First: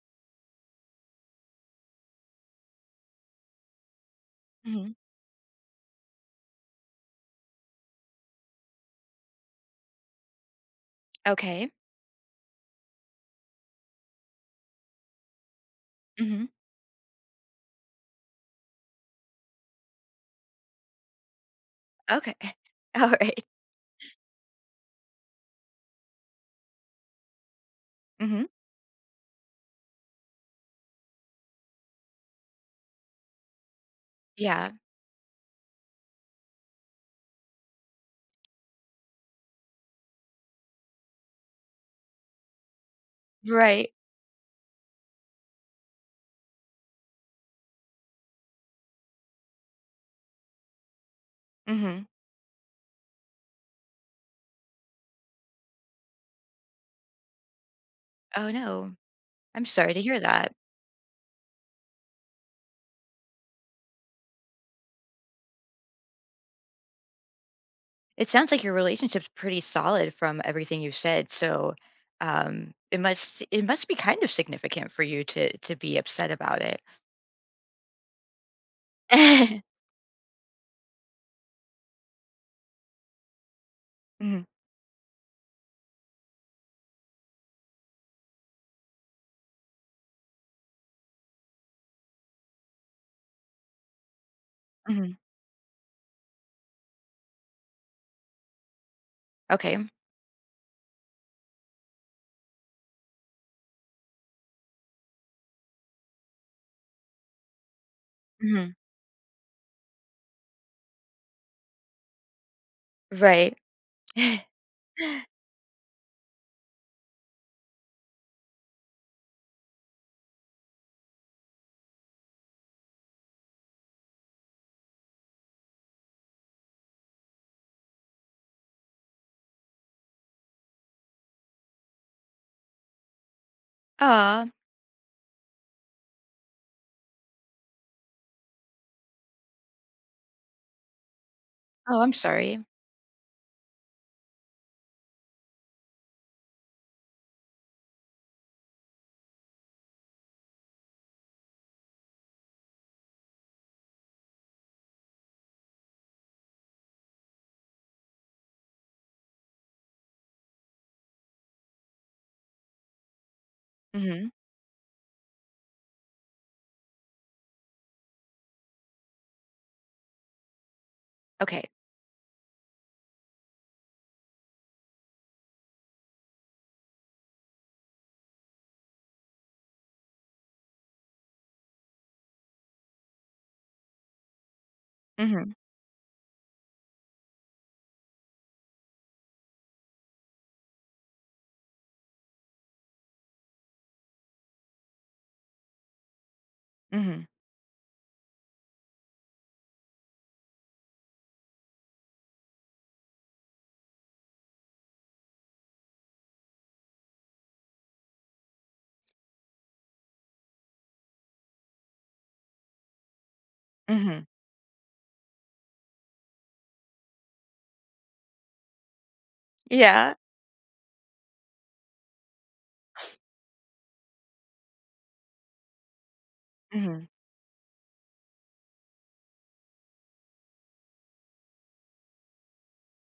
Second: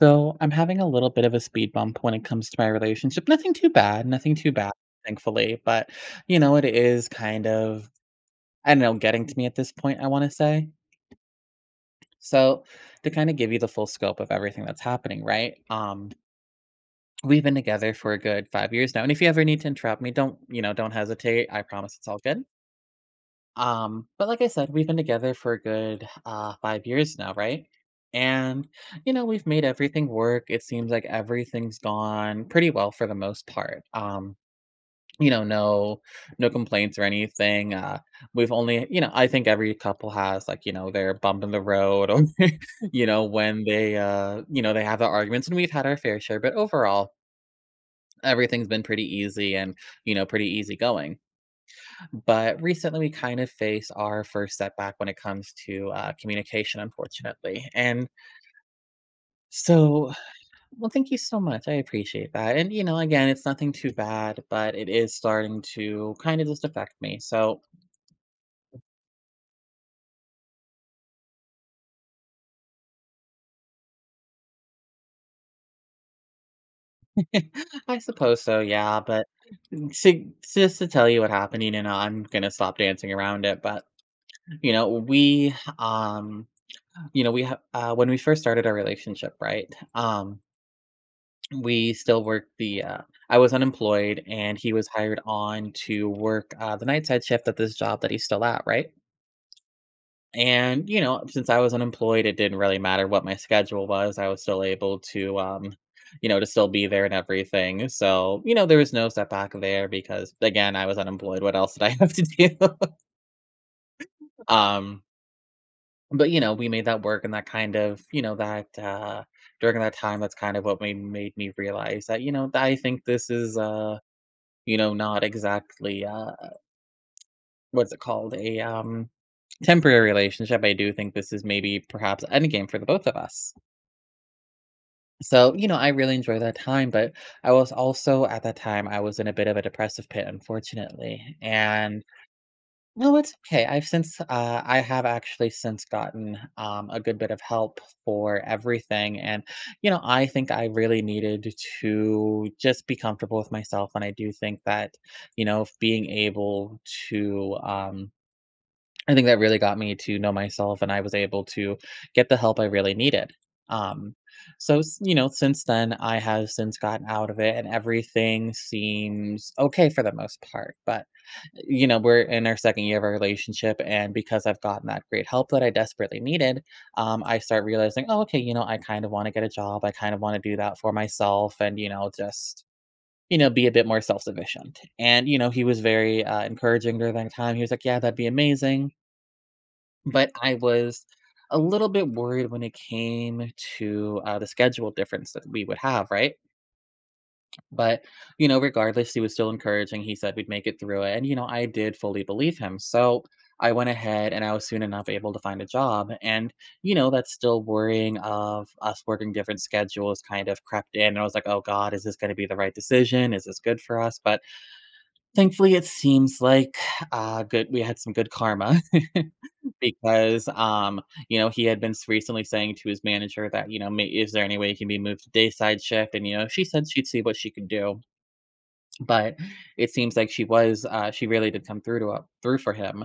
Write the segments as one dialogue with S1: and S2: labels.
S1: So I'm having a little bit of a speed bump when it comes to my relationship. Nothing too bad, nothing too bad,
S2: Mhm.
S1: thankfully. But you know, it is kind of I don't know, getting to me at this point, I want to say.
S2: Okay.
S1: So to kind of give you the full scope of everything that's happening, right?
S2: Mhm.
S1: We've been together for a good 5 years now. And if you ever need to interrupt me, don't, don't hesitate. I promise it's all
S2: Okay.
S1: good.
S2: Alright.
S1: But like I said, we've been together for a good 5 years now, right?
S2: Mhm.
S1: And, you know, we've made everything work. It seems like everything's gone pretty well for the most part.
S2: Yeah.
S1: You know, no complaints or anything. We've only, you know, I think every couple has like, you know, their bump in the road, or you know, when
S2: Right.
S1: they, you know, they have their arguments, and we've had our fair share, but overall, everything's been pretty easy, and you know, pretty easy going.
S2: Mhm.
S1: But recently, we kind of face our first setback when it comes to communication, unfortunately. And
S2: Oh, no. I'm sorry to
S1: so,
S2: hear that.
S1: well, thank you so much. I appreciate that. And, you know, again, it's nothing too bad, but it is starting to kind of just affect me. So,
S2: It sounds like your relationship's pretty solid from everything you said, so, it must be kind of significant for you to be upset about it.
S1: I suppose so, yeah. But to, just to tell you what happened, you know, I'm going to stop dancing around it. But,
S2: Mhm.
S1: you know, you know, when we first started our relationship, right? Um, We still worked the, I was unemployed, and he was
S2: Mhm.
S1: hired on to work, the night side shift at this job that he's still at, right?
S2: Okay.
S1: And, you know, since I was unemployed, it didn't really matter what my schedule was. I was still able to, you know, to still be there and everything. So, you know,
S2: Mhm.
S1: there was no setback there because, again, I was unemployed. What else did I have to do?
S2: Right.
S1: um, but, you know, we made that work, and that kind of, you know, during that time, that's kind of what made, made me realize that, you know, I think this is, you know, not exactly, what's it called? A temporary relationship. I do think this is maybe perhaps endgame for the both of us.
S2: Aw.
S1: So, you know, I really enjoy that time, but I was also at that time, I was in a bit of a depressive pit, unfortunately.
S2: Oh,
S1: And
S2: I'm sorry.
S1: no, it's okay. I've since I have actually since gotten a good bit of help for everything, and you know, I think I really needed to just be comfortable with myself, and I do think that you know, to, um, I think that really got me to know myself, and I was able to get the help I really needed. Um,
S2: Mhm.
S1: so you know, since then, I have since gotten out of it, and everything seems okay for the most part, but
S2: Okay.
S1: you know, we're in our second year of our relationship, and because I've gotten that great help that I desperately needed, I start realizing, oh, okay, you know, I kind of want to get a job. I kind of want to do that for myself, and you know, just you know, be a bit more self sufficient. And you know,
S2: Mhm.
S1: he was very encouraging during that time. He was like, yeah, that'd be amazing. But I was a little bit worried when it came to the schedule difference that we would have, right?
S2: Mhm.
S1: But, you know, regardless, he was still encouraging. He said we'd make it through it. And, you know, I did fully believe him. So I went ahead, and I was soon enough able to find a job. And, you know, that's still worrying of us working different schedules kind of crept in. And I was like, oh God, is this going to be the right decision? Is this good for us?
S2: Mhm.
S1: But thankfully, it seems like good. We had some good karma.
S2: Yeah.
S1: Because, you know, he had been s- recently saying to his manager that, you know, Is there any way he can be moved to dayside shift?" And, you know, she said
S2: Mhm.
S1: she'd see what she could do. But it seems like she really did come through to through for him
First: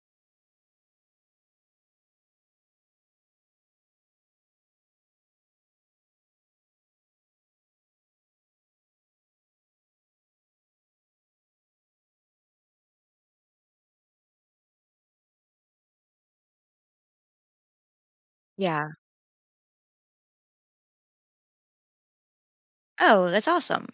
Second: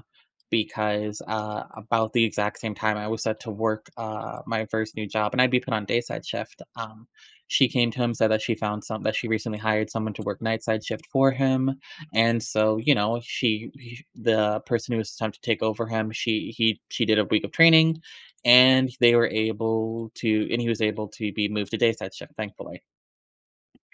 S1: because about the exact same time I was set to work my first new job, and I'd be put on day side shift. She came to him, said that she recently hired someone to work night side shift for him, and so you know the person who was attempting to take over him, she did a week of training,
S2: Yeah.
S1: and they were able to and he was able to be moved to day side shift, thankfully.
S2: Oh, that's awesome.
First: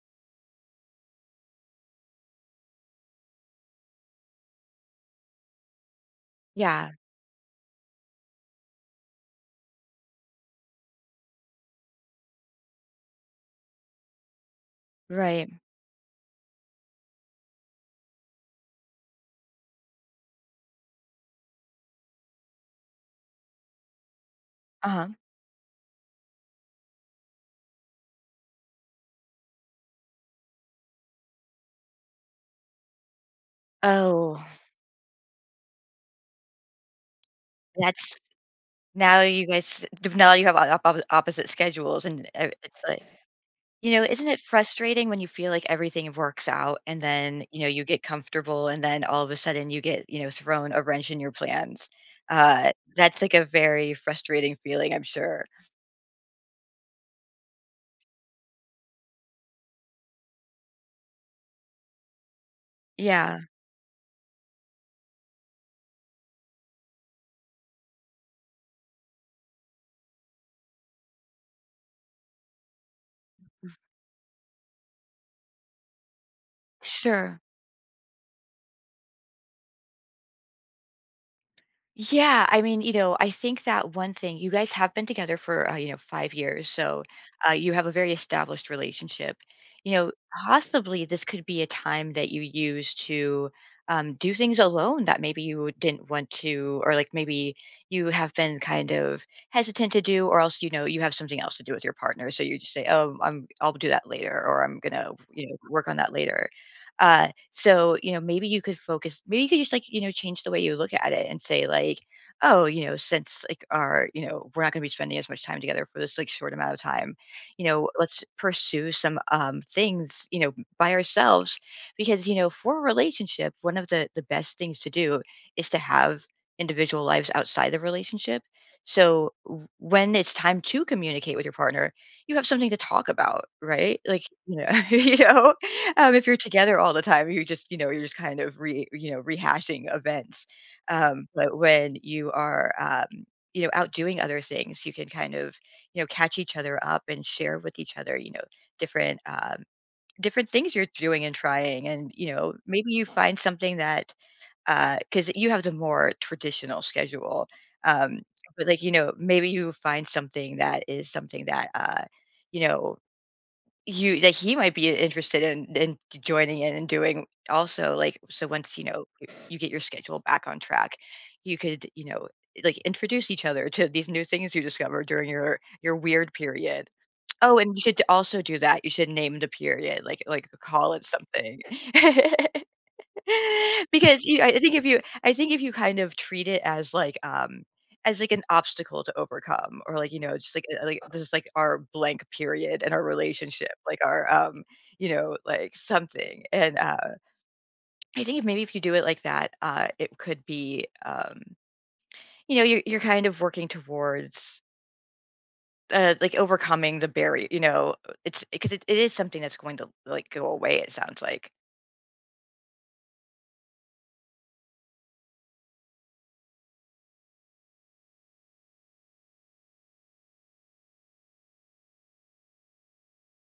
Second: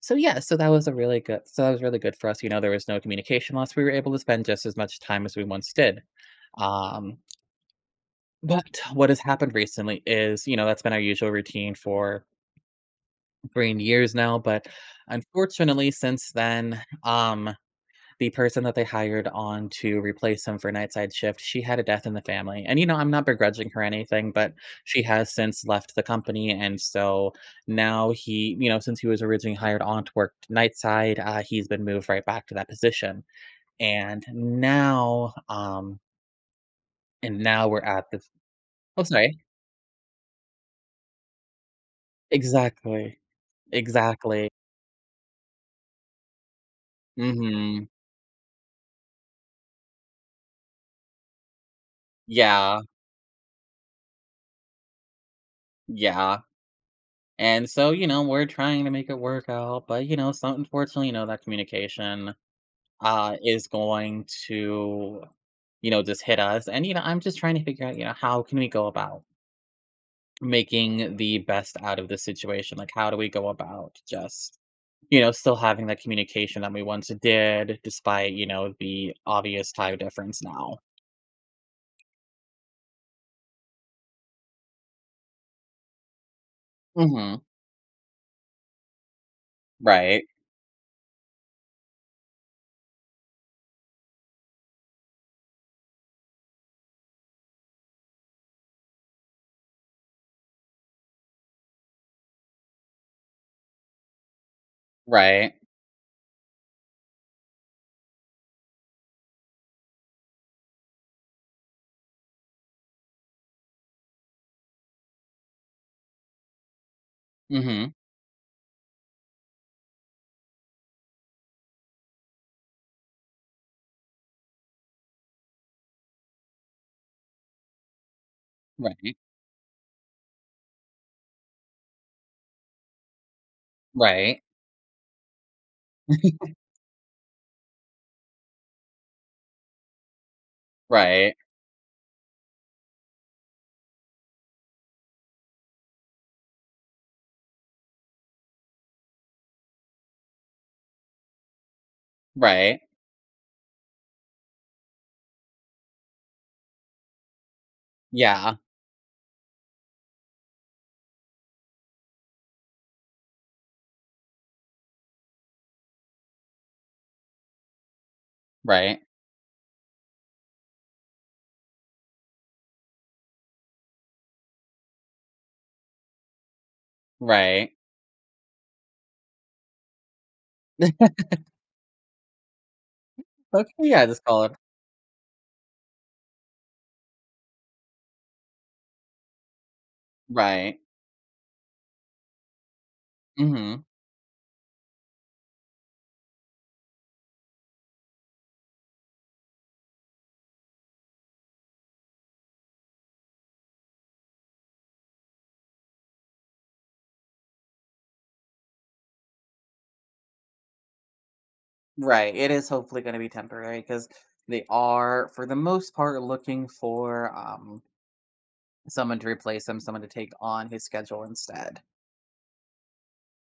S1: So yeah, so that was really good for us. You know, there was no communication loss, we were able to spend just as much time as we once did.
S2: Yeah.
S1: Um, but what has happened recently is, you know, that's been our usual routine for 3 years now, but
S2: Right.
S1: unfortunately since then, the person that they hired on to replace him for nightside shift, she had a death in the family. And, you know, I'm not begrudging her anything, but she
S2: Uh-huh.
S1: has since left the company. And so now he, you know, since he was originally hired on to work nightside, he's been moved right back to that position. And
S2: Oh,
S1: now, um, and now we're at
S2: that's
S1: this. Oh,
S2: now
S1: sorry.
S2: you guys Now you have op op opposite schedules and e it's like,
S1: Exactly.
S2: you know, isn't it
S1: Exactly.
S2: frustrating when you feel like everything works out and then, you know, you
S1: Mm-hmm.
S2: get comfortable and then all of a sudden you get, you know, thrown a wrench in your plans?
S1: Yeah.
S2: That's like a very frustrating feeling, I'm sure.
S1: Yeah. And so, you know, we're trying to make it work out, but you know, so unfortunately, you know, that communication
S2: Yeah,
S1: is going to, you know, just hit us. And, you know, I'm just trying to figure out, you know, how can we go about making the best out of the situation? Like, how do we go about just, you know, still having that communication that we once
S2: sure.
S1: did, despite, you know, the obvious time difference now?
S2: Yeah, I mean, you know, I think that one thing, you guys have been together for, you know, 5 years, so,
S1: Mm-hmm.
S2: you have a very established relationship. You know,
S1: Right.
S2: possibly this could be a time that you use to, do things alone that maybe you didn't want to, or, like, maybe you have been kind of hesitant to do, or else, you know, you have something else to do with your partner, so you just say, "Oh, I'll do that later," or, "I'm gonna, you
S1: Right.
S2: know, work on that later." So, you know, maybe you could focus, maybe you could just like, you know, change the way you look at it and say, like, oh, you know, since like our, you know, we're not going to be spending as much time together for this like short amount of time, you know,
S1: Mm-hmm.
S2: let's pursue some things, you know, by ourselves, because, you know, for a relationship, one of the best things to do is to have individual lives outside the relationship.
S1: Right.
S2: So when it's time to communicate with your partner, you have something to talk about, right? Like,
S1: Right.
S2: you know, you know, if you're together all the time, you just, you know, you're just kind of re, you know, rehashing events.
S1: Right.
S2: But when you are, you know, out doing other things, you can kind of, you know, catch each other up and share with each other, you know, different, different things you're doing and trying, and you know,
S1: Right.
S2: maybe you find something that, because you have the more traditional schedule, um,
S1: Yeah.
S2: but, like, you know, maybe you find something that is something that, you know, you that he might be interested in joining in and doing also, like so once, you
S1: Right.
S2: know, y you get your schedule back on track, you could, you know, like, introduce each other to these new things you discover during your weird period. Oh,
S1: Right.
S2: and you should also do that, you should name the period, like, call it
S1: Okay.
S2: something.
S1: Yeah.
S2: Because
S1: Just
S2: you
S1: call it.
S2: I think if you I think if you kind of treat it as like an obstacle to overcome, or like, you know, just
S1: Right.
S2: like this is like our blank period in our relationship,
S1: Mm-hmm.
S2: like our, you know, like something. I think if maybe if you do it like that, it could be, you know, you're kind of working towards, like overcoming the barrier, you know, it's because it is something that's going to like go away, it sounds like.
S1: Right, it is hopefully gonna be temporary because they are, for the most part, looking for, someone to replace him, someone to take on his schedule instead.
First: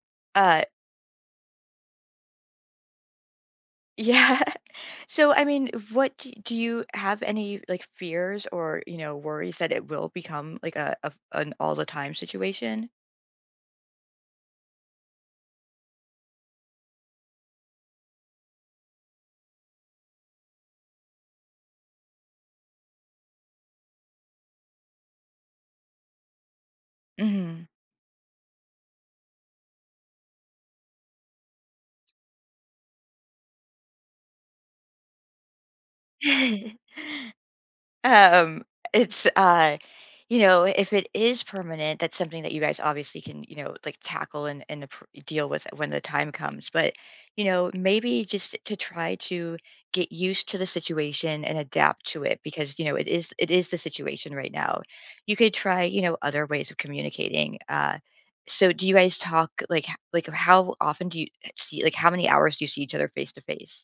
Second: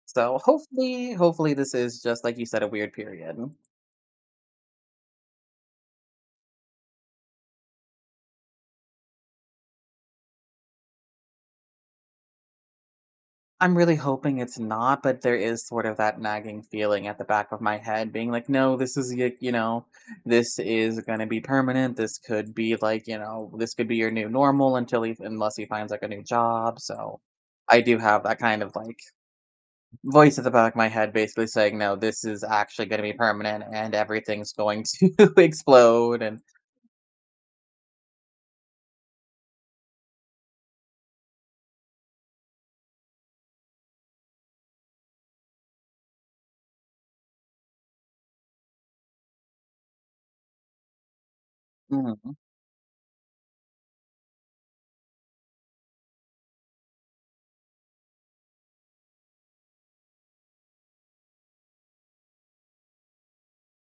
S1: So,
S2: Uh,
S1: hopefully hopefully this is just, like you said, a weird period.
S2: yeah. So, I mean, what do do you have any like fears or, you know, worries that it will become like a an all the time situation?
S1: I'm really hoping it's not, but there is sort of that nagging feeling at the back of my head being like, "No, this is y you know, this is gonna be permanent, this could be like, you know, this could be your new normal until he unless he finds, like, a new job," so
S2: Hmm.
S1: I do have that kind of, like voice at the back of my head basically saying, "No, this is actually gonna be permanent and everything's going to explode," and
S2: Um, it's, you know, if it is permanent, that's something that you guys obviously can, you know, like tackle and deal with when the time comes. But, you know, maybe just to try to get used to the situation and adapt to
S1: mhm.
S2: it, because, you know, it is the situation right now. You could try, you know, other ways of communicating. So do you guys talk like like how often do you see, like how many hours do you see each other face to face?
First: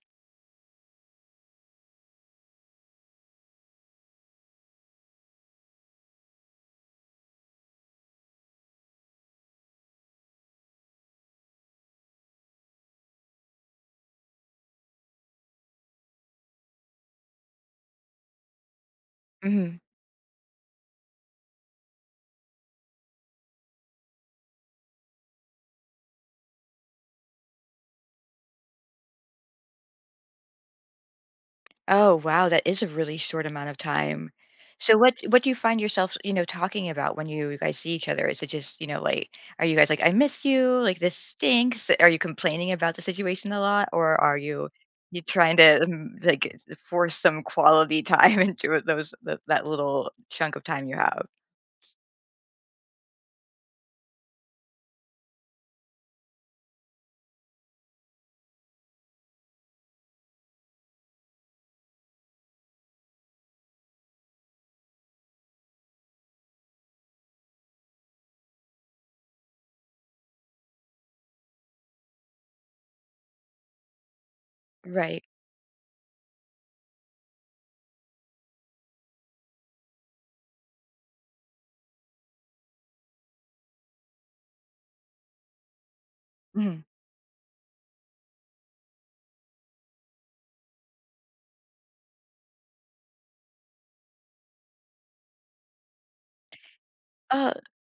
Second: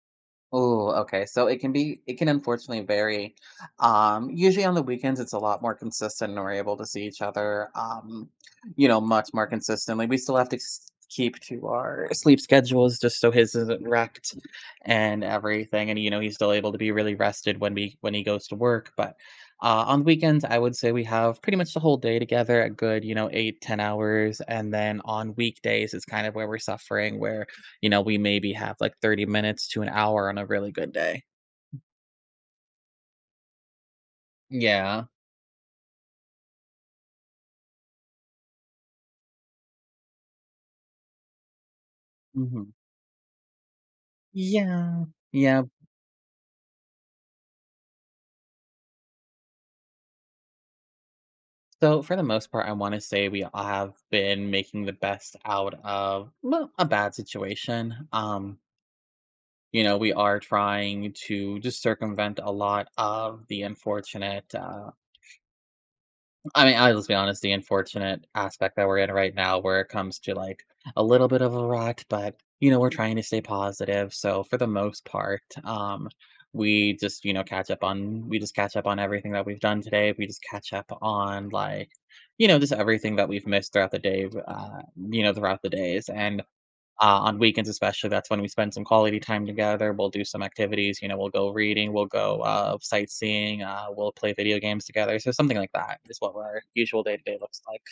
S1: Oh, okay. So it can be it can unfortunately vary. Usually on the weekends it's a lot more consistent, and we're able to see each other you know, much more consistently. We still have to keep to our sleep schedules just so his isn't wrecked and everything. And you know, he's still able to be really rested when we when he goes to work. But on the weekends, I would say we have pretty much the whole day together, a good, you know, eight, 10 hours. And then on weekdays is kind of where we're suffering, where you know, we maybe have like 30 minutes to an hour on a really good day.
S2: Oh, wow, that is a really short amount of time. So
S1: Yeah.
S2: what do you find yourself, you know, talking about when you guys see each other? Is it just, you know, like, are you guys like, I miss you, like this stinks? Are you complaining
S1: Mhm.
S2: about the situation a lot? Or are
S1: Yeah.
S2: you trying
S1: Yeah.
S2: to like force some quality time into those that little chunk of time you have?
S1: So for the most part, I want to say we all have been making the best out of well, a bad situation. You know, we are trying to just circumvent a lot of the unfortunate I mean, I'll just be honest, the unfortunate aspect that we're in right now where it comes to like a little bit of a rut, but you know, we're trying to stay positive. So for the most
S2: Right.
S1: part, we just catch up on everything that we've done today. We just catch up on like, you know, just everything that we've missed throughout the day, you know, throughout the days. And
S2: Mhm.
S1: on weekends especially, that's when we spend some quality time together. We'll do some activities, you know, we'll go reading, we'll go sightseeing, we'll play video games together. So something like that is what our usual day to day looks like.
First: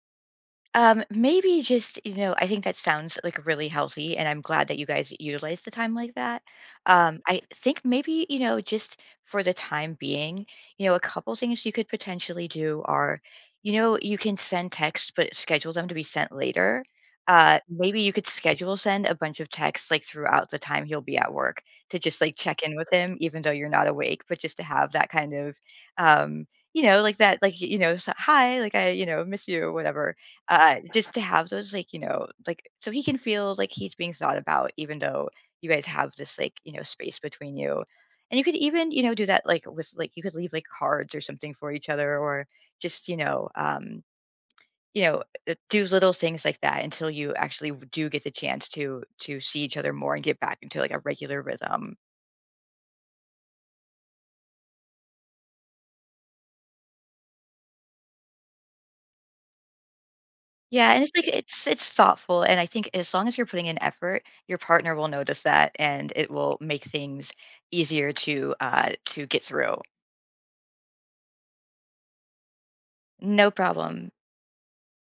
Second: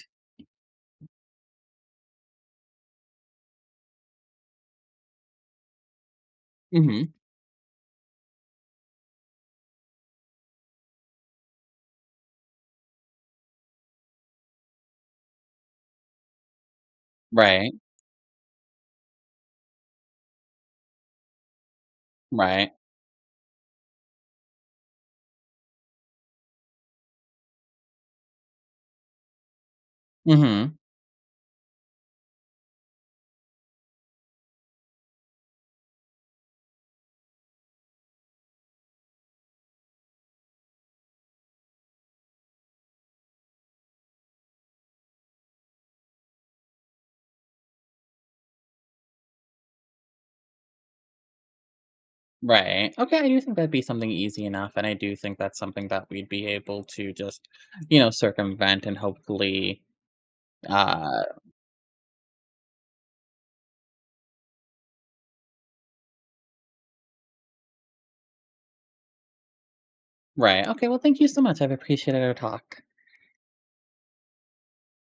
S2: Maybe just, you know, I think that sounds like really healthy, and I'm glad that you guys utilize the time like that.
S1: Mhm.
S2: I think maybe, you know, just for the time being, you know, a couple things you could potentially do are, you know, you can send texts, but schedule them to be sent later.
S1: Right.
S2: Maybe you could schedule send a bunch of texts like throughout the time he'll be at work, to just like check
S1: Right.
S2: in with him, even though you're not awake, but just to have that kind of, um, you know, like that, like, you know, so, hi, like I, you know, miss you, whatever,
S1: Mhm.
S2: just to have those, like, you know, like, so he can feel like he's being thought about, even though you guys have this, like, you know, space between you. And you could even, you know, do that, like, with, like, you could leave, like, cards or something for each other, or just, you know, do little things like that until you actually do get the chance to see each other more and get back into like a regular rhythm.
S1: Right. Okay, I do think that'd be something easy enough, and I do think that's something that we'd be able to just, you know, circumvent and hopefully.
S2: Yeah, and it's
S1: Uh,
S2: like it's thoughtful, and I think as long as you're putting in effort, your partner will notice that, and it will make things easier to get through.
S1: right. Okay. Well, thank you so much. I've appreciated our talk.
S2: No problem.